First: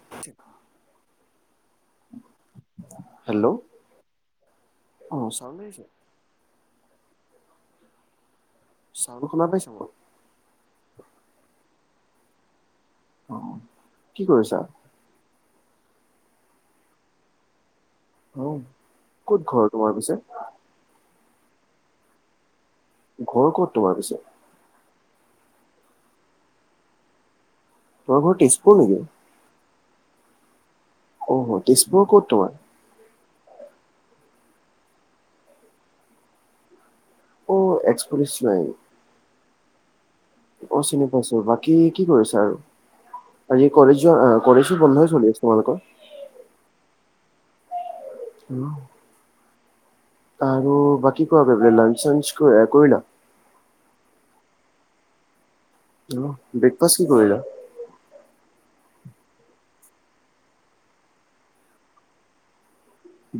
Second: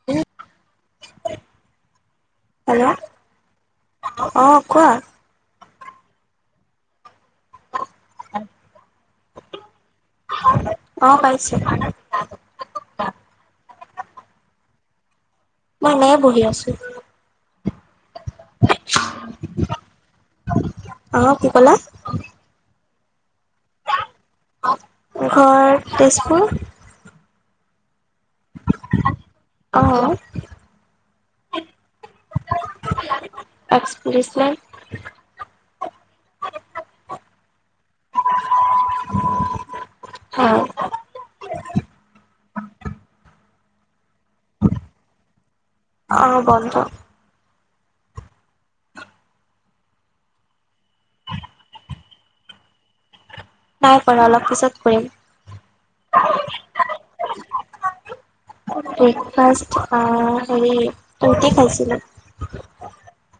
[unintelligible] Hello hello অঁ কোৱা? অ চাউণ্ড আহিছে [unintelligible] ছাউণ্ড শুনা পাইছা মোৰ? অ পাইছোঁ। অ কি কৰিছা? মই এনেয়ে বহি আছোঁ। অও, ক'ত ঘৰ তোমাৰ পিছে? অ কি কলা? ঘৰ ক'ত তোমাৰ পিছত? ঘৰ তেজপুৰ। তোমাৰ ঘৰ তেজপুৰ নেকি? অ। অহ তেজপুৰৰ ক'ত তোমাৰ? এক্স প্ৰেছ লাই অ এক্সপ্ৰেছ নাই। হ অ চিনি পাইছো, বাকী কি কৰিছা আৰু? আজি কলেজোৱা কলেজো বন্ধই চলি আছে তোমালোকৰ? অ বন্ধ। আৰু বাকী কোৱা লা লা লাঞ্চ - চাঞ্চ ক কৰিলা? নাই কৰা অলপ পিছত কৰিম। অ ব্ৰেকফাষ্ট কি কৰিলা? ব্ৰেকফাষ্ট অ হেৰি ৰুটি খাইছিলো।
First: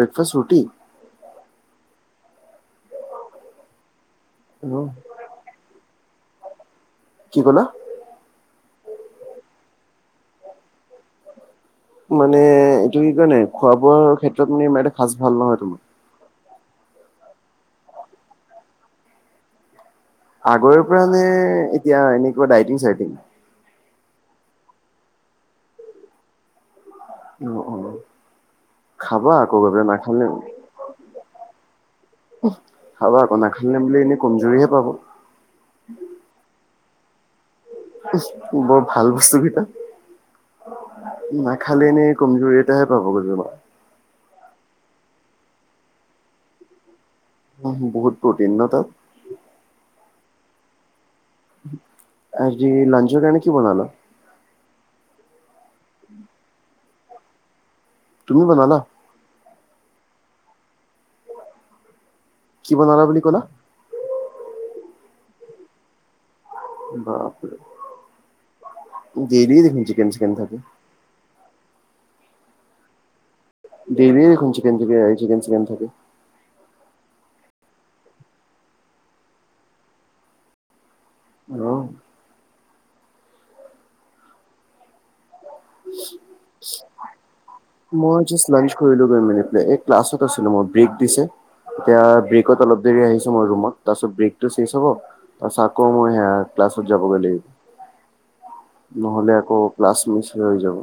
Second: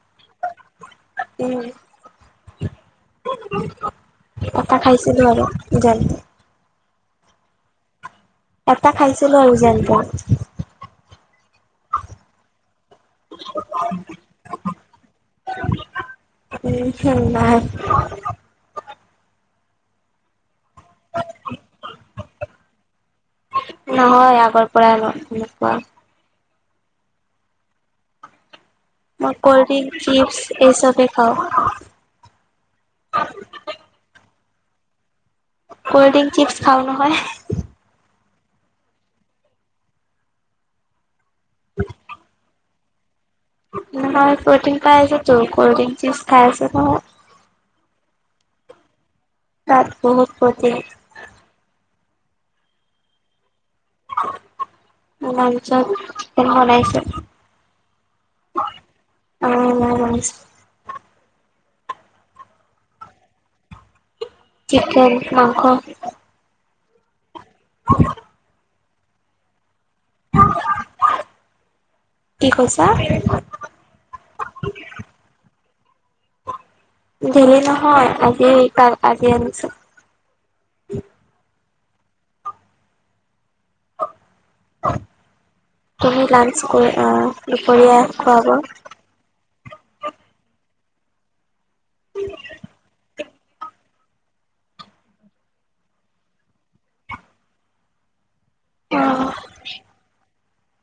ব্ৰেকফাষ্ট ৰুটি? উম কটা খাইছিলো আৰু যাম যে। কি ক'লা? এটা খাইছিলো আৰু যেনতেন। মানে এইটো কি কয় নাই খোৱা - বোৱাৰ ক্ষেত্ৰত মানে ইমান এটা সাচ ভাল নহয় তোমাৰ। উম [unintelligible] আগৰৰ পৰানে এতিয়া এনেকুৱা ডাইটিং- চাইটিং? নহয় আগৰ পৰা ন তেনেকুৱা। অ অ। খাবা মই আকৌ গৈ কলডিং, পেলাই নাখালে চিপছ এই চবেই খাওঁ। উহ, খাব আকৌ নাখালিলে বুলি এনেই কমজৰিহে পাব। কল্ড ড্ৰিংক, চিপছ খাও নহয়। বৰ ভাল বস্তু কেইটা নাখালে এনেই কমজৰি। তেতিয়াহে পাব গৈ যাব। নহয় প্ৰটিন পাই আছে তো কল্ড ড্ৰিংক জোজ খাই আছে নহয়। উম বহুত প্ৰটিন ন তাত। তাত বহুত প্ৰটিন। আজি লাঞ্চৰ কাৰণে কি বনালা? মাঞ্চ চিকেন বনাইছোঁ। তুমি বনালা? অ মই বনিছো। কি বনালা বুলি ক'লা? চিকেন মাংস। বাপৰে! হয় [inaudible] দেলি দেখোন চিকেন - চিকেন থাকে। কি কৈছা? দেইলিয়ে দেখোন চিকেন - চিকেন চিকেন- চিকেন থাকে। দেইলি নহয়। আজি কা আজি আনিছোঁ। অ। তুমি লাঞ্চ কৰি অ। দুপৰীয়া মই খুৱাব জাষ্ট লাঞ্চ কৰিলো গৈ মেলি পেলাই এই ক্লাছত আছিলো মই ব্ৰেক দিছে এতিয়া ব্ৰেকত অলপ দেৰি আহিছোঁ। তোমাৰ ৰুমত তাৰপিছত ব্ৰেকটো চেঞ্জ হ'ব। তাৰ পিছত আকৌ মই ৰুমত যাবগে লাগিব। নহ'লে আকৌ ক্লাছ মিছ হৈয়ে যাব।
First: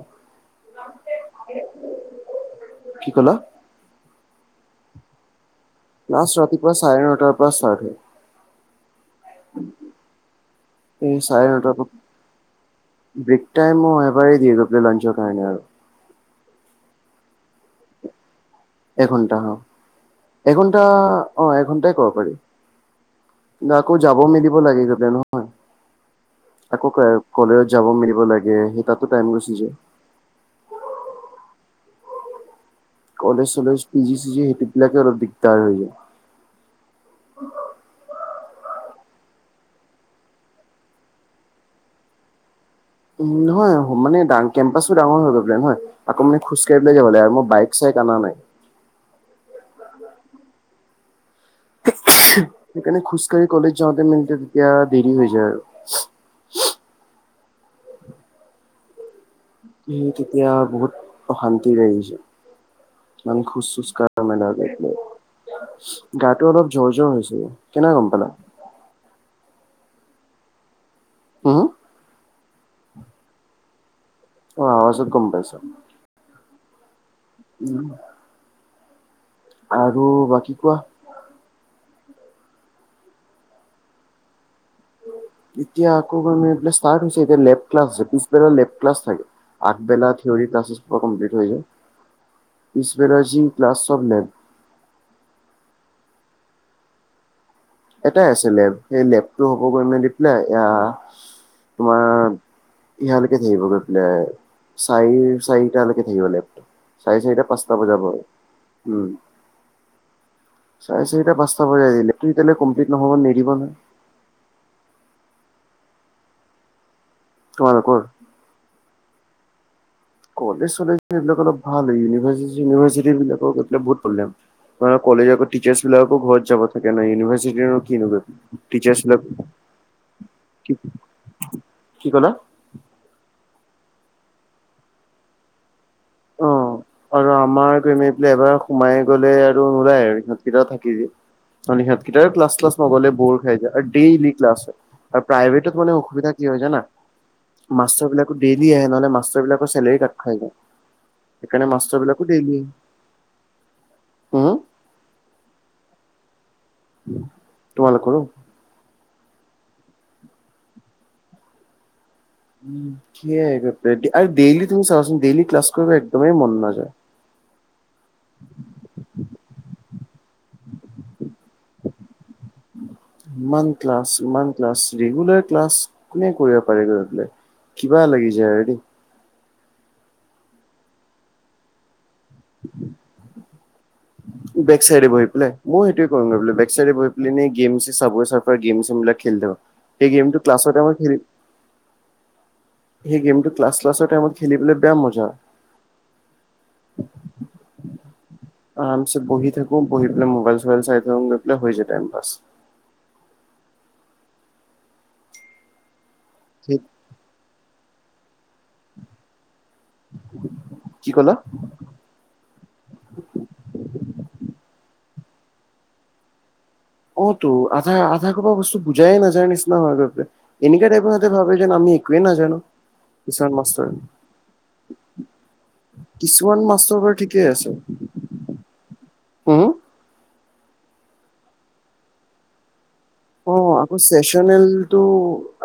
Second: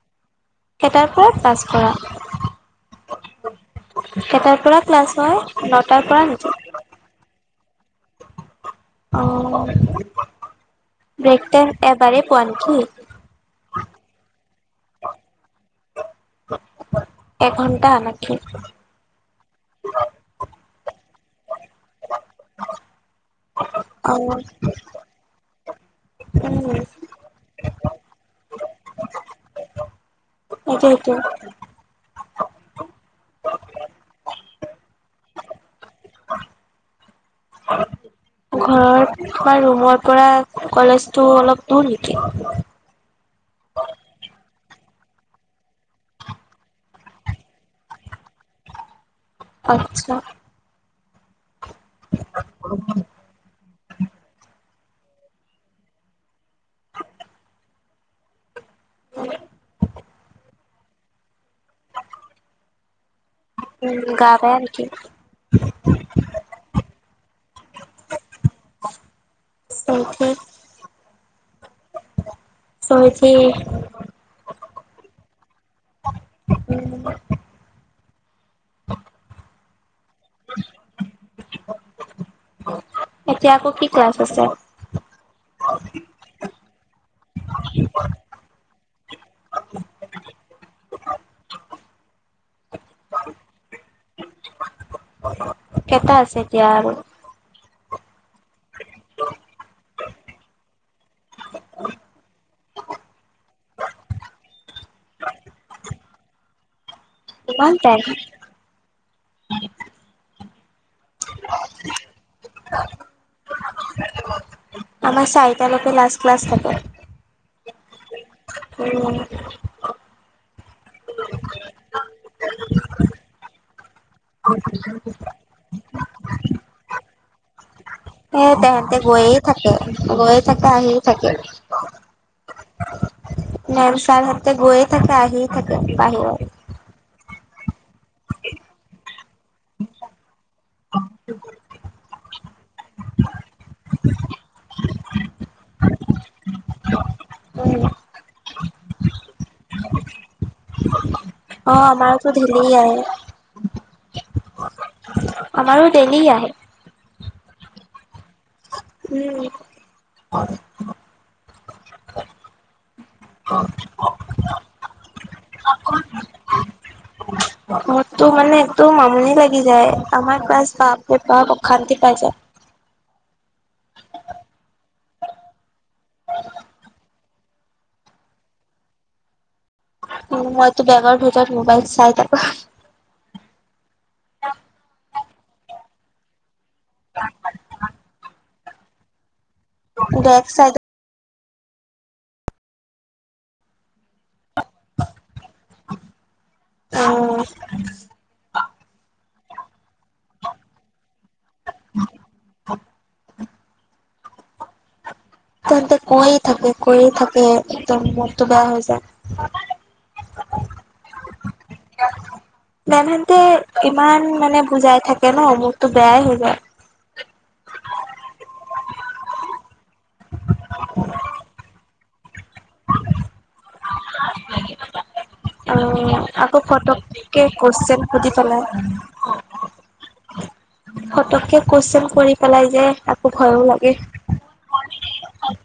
কেটাৰ পৰা ক্লাচ কৰা? কি ক'লা? কেটাৰ পৰা ক্লাছ হয়? নটাৰ পৰা ক্লাছ নেকি ৰাতিপুৱা চাৰে ন'টাৰ পৰা ষ্টাৰ্ট হয়। অ, এই চাৰে ব্ৰেক তে নটাৰ পৰা এবাৰেই পোৱা নেকি? ব্ৰেক টাইম অ, এবাৰেই দিয়ে গৈ পেলে লাঞ্চৰ কাৰণে আৰু। একঘণ্টা আ নাখে? এঘন্টা হ এঘন্টা অ, এঘণ্টাই ক'ব পাৰি ন' আকৌ অ যাব উম মেলিব লাগে গৈ পেলে নহ হয় আকৌ কলেজত যাব মেলিব লাগে সেই তাতো টাইম গুচি যায়। এইটো হেইটো। কলেজ- চলেজ পি জি চিজি সেই এইবলাকে অলপ দিগদাৰ হৈ যায়। ঘৰত থকা ৰুমৰ পৰা কলেজটো অলপ দূৰ নেকি? উম, নহয় মানে দাং কেম্পাচটো ডাঙৰ হৈ গৈ পেলাই নহয়। আকৌ মানে খোজ কাঢ়ি পেলাই যাব লাগে আৰু মই বাইক চাইক আনা নাই। আচ্ছা। [unintelligible] সেইকাৰণে খোজকাঢ়ি কলেজ যাওঁতে মেনিতে তেতিয়া দেৰি হৈ যায় আৰু। উম, উম, তেতিয়া বহুত অশান্তি লাগি গৈছে মানে খোজ চোজ উম কাঢ়া গা বেয়া নেকি? [unintelligible] গাটো অলপ জ্বৰ-জ্বৰ হৈছে কেনে গ'ম পালা? ছেম থি [unintelligible] চৰ্থি অ, আৱাজত গম পাইছাঁ? উম উম, আৰু বাকী কোৱা? এতিয়া আকৌ কি ক্লাছ আছে? এতিয়া আকৌ মানে এইফালে ষ্টাৰ্ট হৈছে এতিয়া লেব ক্লাছ আছে পিছবেলা লেব ক্লাছ থাকে। আগবেলা থিঅৰি ক্লাচেছ পুৰা কমপ্লিট হৈ যায় পিছবেলা যি ক্লাছ চব লেব। কেটা আছে এতিয়া আৰু? এটাই আছে লেব সেই লেবটো হ'ব গৈ মেলি পেলাই এয়া তোমাৰ ইয়ালৈকে থাকিব গৈ পেলাই চাৰি চাৰিটালেকে থাকিব লেব চাৰে চাৰিটা ইমান পাঁচটা টাইম বজাব উম। চাৰে চাৰিটা পাঁচটা বজাই দিলে কি এটিয়ালে কমপ্লিট নহ'ব নিদিব নহয়। [unintelligible] আমাৰ চাৰিটালৈকে লাষ্ট ক্লাছ থাকে। তোমালোকৰ? উম, কলেজ -চলেজ সেইবিলাক অলপ ভাল হয় ইউনিভাৰ্চিটি -চিনিউভাৰ্চিটি বিলাকত গৈ পেলাই বহুত প্ৰব্লেম। ধৰা কলেজ আকৌ টিচাৰ্ছ বিলাকো ঘৰত যাবা থাকে না ইউনিভাৰ্চিটিনো কিনো কৰিব। এ তেহেন্তে গৈয়ে থাকে- গৈয়ে থাকে কি আহি থাকে। কি ক'লা? মেম, ছাৰ হতে গৈয়ে থাকে আহি থাকে অ বাহিৰত। আৰু আমাৰ [unintelligible] এবাৰ সোমাই গ'লে আৰু নোলায় আৰু সিহঁতকেইটাও থাকি যে। [unintelligible] সিহঁতকেইটাৰ ক্লাছ- চিলাচ নগলে বৰ খাই যায় যাই আৰু ডেইলি ক্লাছ হয়। আৰু প্ৰাইভেটত মানে অসুবিধা কি হয় জানা? উম মাষ্টৰবিলাকো ডেইলি আহে নহ'লে মাষ্টৰবিলাকৰ চেলেৰি কাট খাই যায়। সেইকাৰণে অ, মাষ্টৰ বিলাকো আমাৰোতো ডেইলি ধেইলি আহে। উম আমাৰো ডেইলি আহে। তোমালোকৰো। উম হয়, উ কি এক আৰু ডেইলি তুমি চাওচোন ডেইলি ক্লাছ কৰিবলে একদমেই মন নাযায়। মতটো মানে একদম আমনি লাগি যায় আমাৰ ক্লাছ বাপৰে বাপ অশান্তি পাই যায়। ইমান ক্লাছ ইমান ক্লাছ ৰেগুলাৰ ক্লাছ কোনে কৰিব পাৰিব ইমান গাল, কিবা লাগি যায় আৰু উ মইতো বেগৰ ভিতৰত মোবাইল চাই থাকো। বেক চাইডে বহি পেলাই মই সেইটোৱে কৰো বেক চাইডে বহি পেলিনে গেম চ চাব চাব, গেম চেমবিলাক খেলি থাকো সেই গেমটো বেগ চাই ক্লাছৰ টাইমত খেলি, সেই গেমটো ক্লাছৰ ক্লাছৰ টাইম খেলিবলৈ বেয়া মজা। অ আৰামছে বহি থাকো বহি পেলাই মোবাইল চোবাইল চাই থাকো গৈ পেলাই হৈ যায় টাইম পাছ। [unintelligible] তেন্তে কৈয়ে থাকে কৈয়ে থাকে একদম মনটো বেয়া হৈ যায়। কি ক'লা। মেম হেতে ইমান মানে বুজাই থাকে ন মূখটো বেয়াই হৈ যায়। অ তো আধা আধা খুপা বস্তু বুজাই নাজায় নিচিনাই লাগে এনেকা টাইপ হেতি ভাবে যেন আমি একোৱে নাজানো কিছুমান মাষ্টৰ, অ আকৌ কিছুমান মাষ্টৰ বাৰু ঠিকে পতকে আছে। কৈচন সুধি, পেলাই। হুম ফতকে কুৱেশন কৰি পেলাই যে, অ ভয়ো লাগে আকৌ চেচনেলটো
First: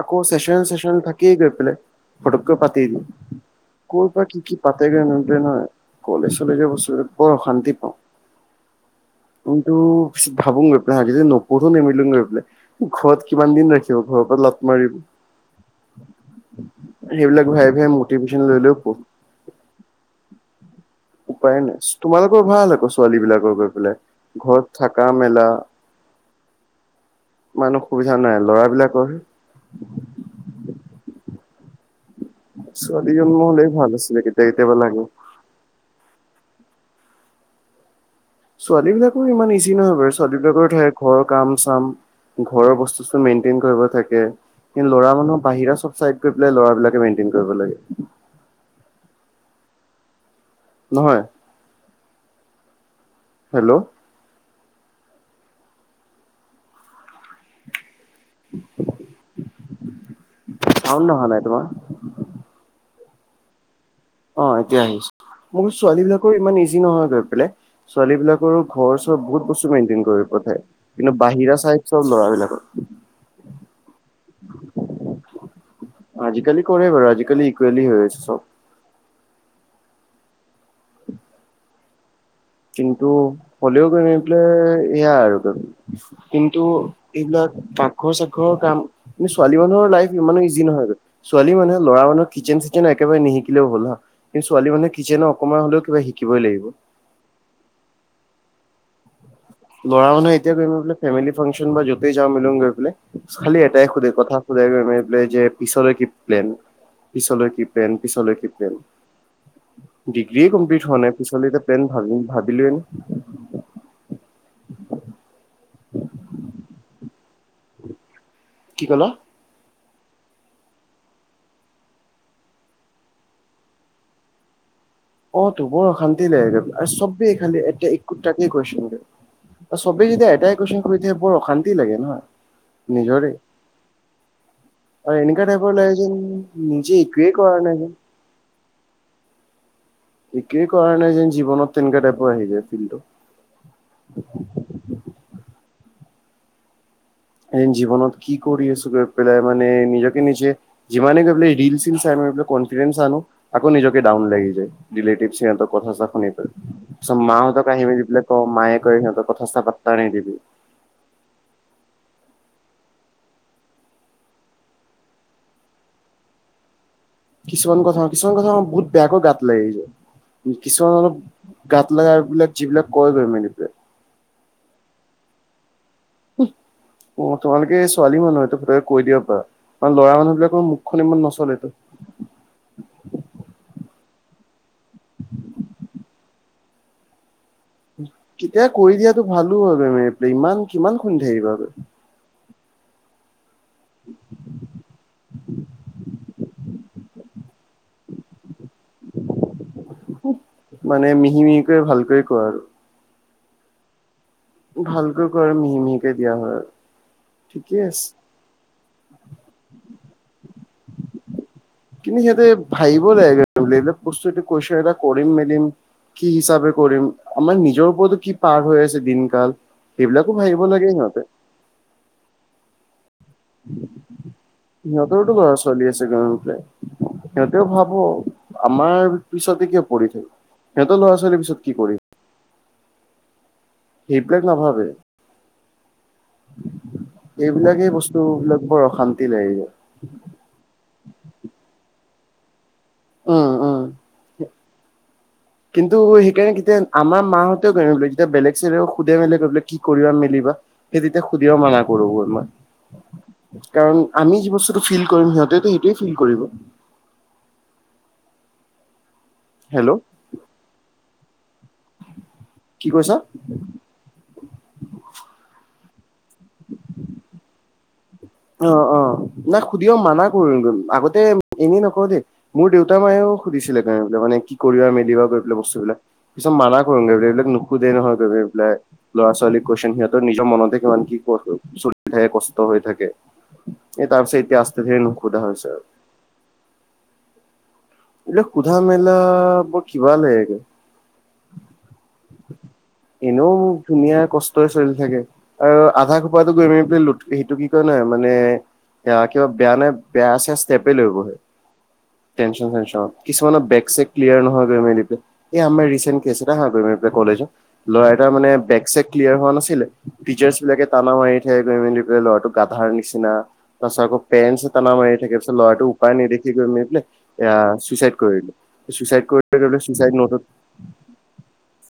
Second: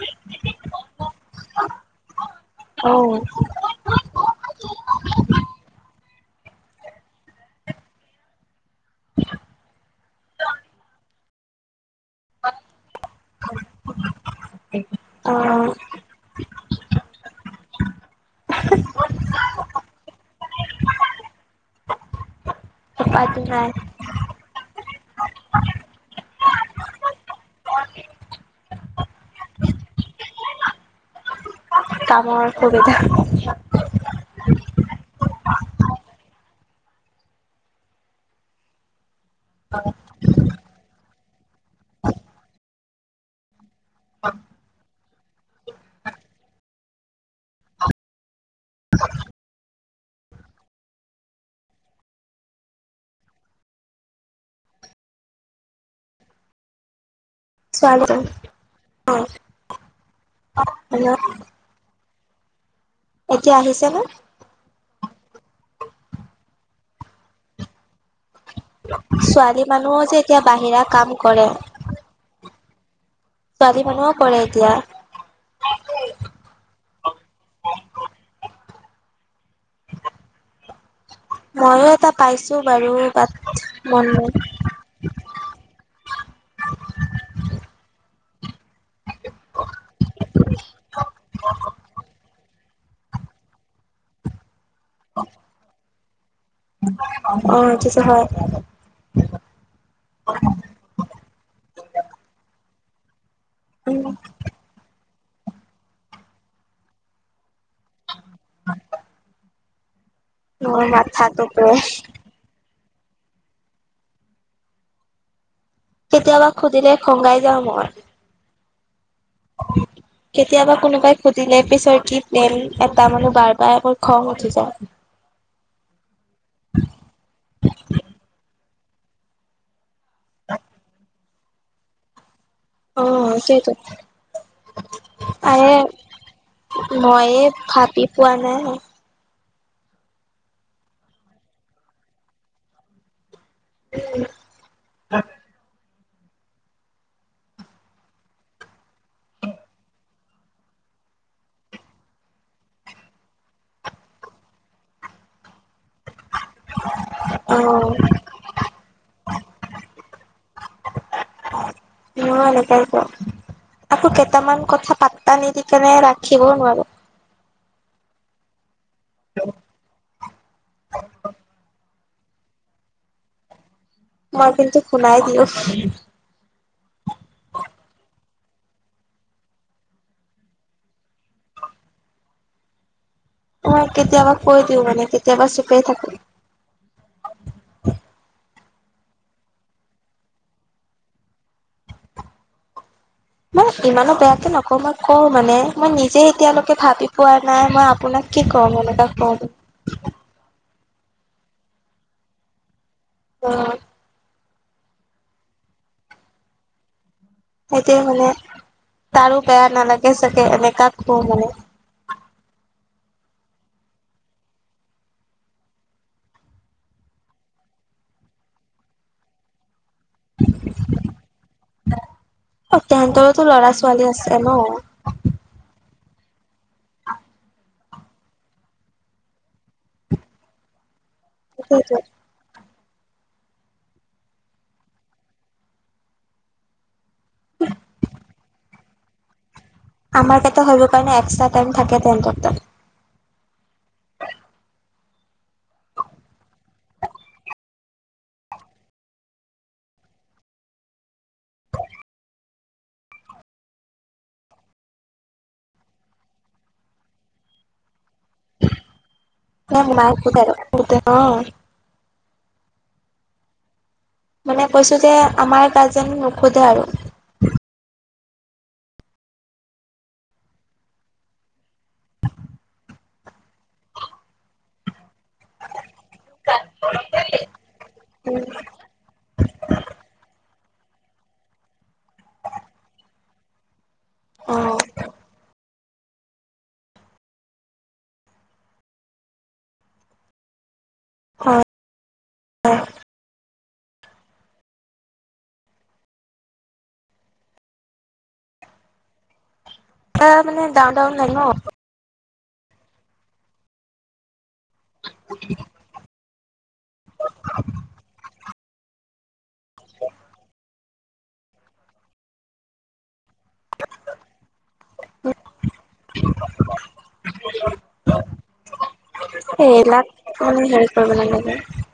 আকৌ চেচনেল চেচনেল থাকেই গৈ পেলাই। ফটকে অ পাতিল। ক'ৰ পৰা কি কি পাতেগৈ নহয় কলেজ চলেজৰ বস্তু বৰ অশান্তি পাওঁ। [unintelligible] কিন্ত ভাবুগ পাকি যে নোকখৰটো নেমেই লুঙে, ঘৰত কিমান দিন ৰাখিব ঘৰৰ পৰা লাঠ মাৰিব, অ সেইবিলাক ভয়ে ভাই মটিভেশচন লৈ লৈও পঢ়ো। উপায় নাই তোমালোকৰ ভাল আকৌ ছোৱালী উপায়টো বিলাকৰ নাই গৈ পেলাই ঘৰত থকা মেলা। ইমান অসুবিধা নাই লৰাবিলাকৰহে। কামৰ সুবিধা ছোৱালী জন্ম হলেই ভাল আছিলে কেতিয়া কেতিয়াবা লাগে। ছোৱালী বিলাকো ইমান ইজি নহয় বাৰু ছোৱালী বিলাকৰ থাকে ঘৰৰ কাম চাম ঘৰৰ বস্তু চষ্টো মেইনটেইন কৰিব, থাকে কিন্তু ল'ৰা মানুহৰ বাহিৰা চব চাইদ গৈ পেলাই লৰাবিলাকে মেইটেইন কৰিব লাগে। [unintelligible] নহয়। হেল্ল', স্বাগতম অ হেল্ল, চাউণ্ড অহা নাই তোমাৰ এতিয়া আহিছে নে। অ এতিয়া আহিছে মোৰ ছোৱালী বিলাকৰ ইমান ইজি নহয় গৈ পেলাই। ছোৱালী বিলাকৰো ঘৰ চৰ বহুত ছোৱালী বস্তু মানুহো মেইনটেইন যে কৰি এতিয়া পঠায় বাহিৰা কাম কিন্তু কৰে। বাহিৰা চাইদ। চব লৰা বিলাকৰ। ছোৱালী মানুহও কৰে এতিয়া। আজিকালি কৰে বাৰু আজিকালি ইকুৱেলি হৈ আছে চব। [inaudible] ময়ো এটা পাইছো, বাৰু কিন্তু বাট হলেও গৈ মন নাই পেলাই। এয়া আৰু কিন্তু এইবিলাক পাকঘৰ চাকঘৰৰ কাম ছোৱালী মানুহৰ লাইফ ইমানো ইজি নহয় ছোৱালী মানুহে ল'ৰা মানুহৰ। কিচেন চিচেন একেবাৰে নিশিকিলেও হল হা কিন্তু ছোৱালী মানুহে কিচেনৰ অকমান হলেও কিবা শিকিবই লাগিব। অ, সেইটোটো হয়। ল'ৰা মানুহ এতিয়া গৈ ফেমিলি ফাংচন য'তে যাও মিল গৈ পেলাই। খালি এটাই উম সোধে কথা সুধে যে পিছলৈ কি প্লেন-পিছলৈ কি প্লেন পিছলৈ কি প্লেন? ডিগ্ৰীয়ে কমপ্লিট মোৰ হোৱাই নাই মাথাটো পিছলৈ বে প্লেন ভাবি-ভাবিলেই নে [inaudible] কেতিয়াবা সুধিলে খঙাই যাও মই। কি কলা? কেতিয়াবা কোনোবাই সুধিলে পিছৰ কি প্লেন এটা মানু্হ বাৰ বাৰ কলে মোৰ খং উঠি যায়। অ, তো বৰ অশান্তি লাগে গৈ পেলাই আৰু চবেই খালি এতিয়া একোটাকে কুৱেচণ শুধে। চবেই যেতিয়া এটাই কুৱেশন শুধি থাকে বৰ অশান্তি লাগে ন। অ, সেইটো অ, এনেকা আৰে টাইপৰ লাগে যেন নিজে একোৱেই মইয়ে কৰা নাই। যেন ভাবি পোৱা নাই। একোৱেই কৰা নাই যেন জীৱনত তেনেকা টাইপৰ আহি যায় ফিলটো। উম, [unintelligible] এদিন জীৱনত কি কৰি আছো গৈ পেলাই মানে নিজকে-নিজে। যিমানে গৈ পেলাই ৰীল ছিল চাই পেলাই কনফিডেন্স আনো। আকৌ নিজকে ডাউন লাগি যায়, ৰিলেটিভ সিহঁতৰ কথা চথা শুনি পেলাই। তাৰছত অ মাহঁতক আহিবি য পোলে কও মায়ে কয় সিহঁতক কথা চ পাত্তা নিদিবি। [inaudible] নহয় এনেকৈ ক। আকৌ কেইটামান কথা পাত্তা নিদিকেনে ৰাখিবও নোৱাৰো। কিছুমান কথা-কিছুমান কথা বহুত বেয়াকৈ গাত লাগি যায়। কিছুমান অলপ গাত লগা এইবিলাক যিবিলাক কয় মেমে মই কিন্তু শুনাই দিও। অ, তোমালোকে ছোৱালী মানুহটো পতকে কৈ দিবা পাৰা। আৰু ল'ৰা মানুহ বিলাকৰ মুখখন ইমান নচলেটো। মই কেতিয়াবা কৈ দিও মানে কেতিয়াবা চুপে থাকো। কেতিয়া কৈ দিয়াটো ভালো হয় মেমে ইমান কিমান শুনি থাকিবা। মই ইমানো বেয়াকে নকও মই কও মানে, মই নিজে এতিয়ালৈকে ভাবি পোৱা নাই মই আপোনাক কি কম এনেকুৱা কও। মানে মিহি-মিহিকৈ ভালকৈ কয় আৰু। অ', ভালকৈ কয় মিহি-মিহিকে দিয়া হয়। ঠিকে সেইতিয়া আছে। মানে তাৰো বেয়া নালাগে চাগে, এনেকা কও মানে। কিন্তু সিহঁতে ভাবিব লাগু কনটা কৰিম মেলিম। কি হিচাপে কৰিম, আমাৰ নিজৰ ওৰতৰতো কি পাৰ হৈ আছে দিনকাল। সেইবিলাকো ভঙিব লাগে সিহঁতে। অ, তেহেতৰতো ল'ৰা-ছোৱালী আছে ন। সিহঁতৰ লৰা ছোৱালী ছোৱালী আছে [unintelligible] গ সিহঁতেও ভাবো আমাৰ পিছতে কিয় পৰি থাকে। সিহঁত ল'ৰা-ছোৱালীৰ পিছত কি সেইটোৱেটো কৰিম? সেইবিলাক নাভাবে? এইবিলাকেই বস্তুবিলাক বৰ অশান্তি লাগি যায়। আমাৰ কেইটা হব কাৰণে এক্সট্ৰা টাইম থাকে তেহেন্তৰ তাত। উম-উম। কিন্তু সেইকাৰণে কেতিয়া আমাৰ মাহতেও [unintelligible] গৈলে যেতিয়া বেলেগ চেলে সোধে মেলে গৈলে কি কৰিবা মেলিবা। সেই তেতিয়া সুধিব মানা কৰো গল মই কাৰণ আমি যি বস্তুটো ফিল কৰিম, সিহঁতেতো সেইটোৱে ফিল কৰিব। হেল্ল' [unintelligible] কি কৈছ? মানে কৈছো যে আমাৰ গাৰ্জেন নোখোধে আৰু। অ', অ', নাই সুধিও মানা কৰে আগতে এনেই নকৰ দেই। মোৰ দেউতা মায়েও সুধিছিলে [unintelligible] মানে কি কৰিবা মেলিবা কৰি পেলাই বস্তুবিলাক। পিছত মানা কৰিগল এইবিলাক নুসুধে নহয় গৈ এইবিলাক। ল'ৰা ছোৱালীক কোএচন, সিহঁতৰ নিজৰ মনতে কিমান কি [unintelligible] চলি থাকে কষ্ট হৈ থাকে, এই তাৰপিছত অ এতিয়া আস্তে [unintelligible] নুশুধা হৈছে আৰু। এইবিলাক সোধা মেলা বৰ কিবা লাগেগে। [unintelligible] এনেও মোক ধুনীয়া কষ্টই চলি থাকে। আৰু আধা খোপাটো গৈ মেলি পেলি লো সেইটো কি কয় নহয় মানে কিবা বেয়া নে বেয়া হয় চেয়া মানে ডাউন ষ্টেপে লৈ ডাউন লাগে বহে। ন টেনচন হৈ আছে অ', কিছুমানৰ বেক চেক ক্লীয়েৰ নহয় বে [unintelligible] এই আমাৰ ৰিচেন কেচ এটা [unintelligible] মানে কলেজত, ল'ৰা এটাৰ মানে বেক চেক ক্লীয়েৰ হোৱা নাছিলে, টিচাৰ্ছ বিলাকে টানা মাৰি থৈ গৈ মেলি কৰি বুলে ল'ৰাটোক গাধাৰ নিচিনা তাৰপিছত আকৌ পেৰেণ্টছে টানা মাৰি থাকে, তাৰপিছত ল'ৰাটো উপায় নেদেখি কৰি মেলি পিলে আ চুইচাইড কৰি দিলে। চুইচাইড কৰি [unintelligible] সেইবিলাক চুইচাইড নোটত মানে হেৰি কৰিব লাগে যে।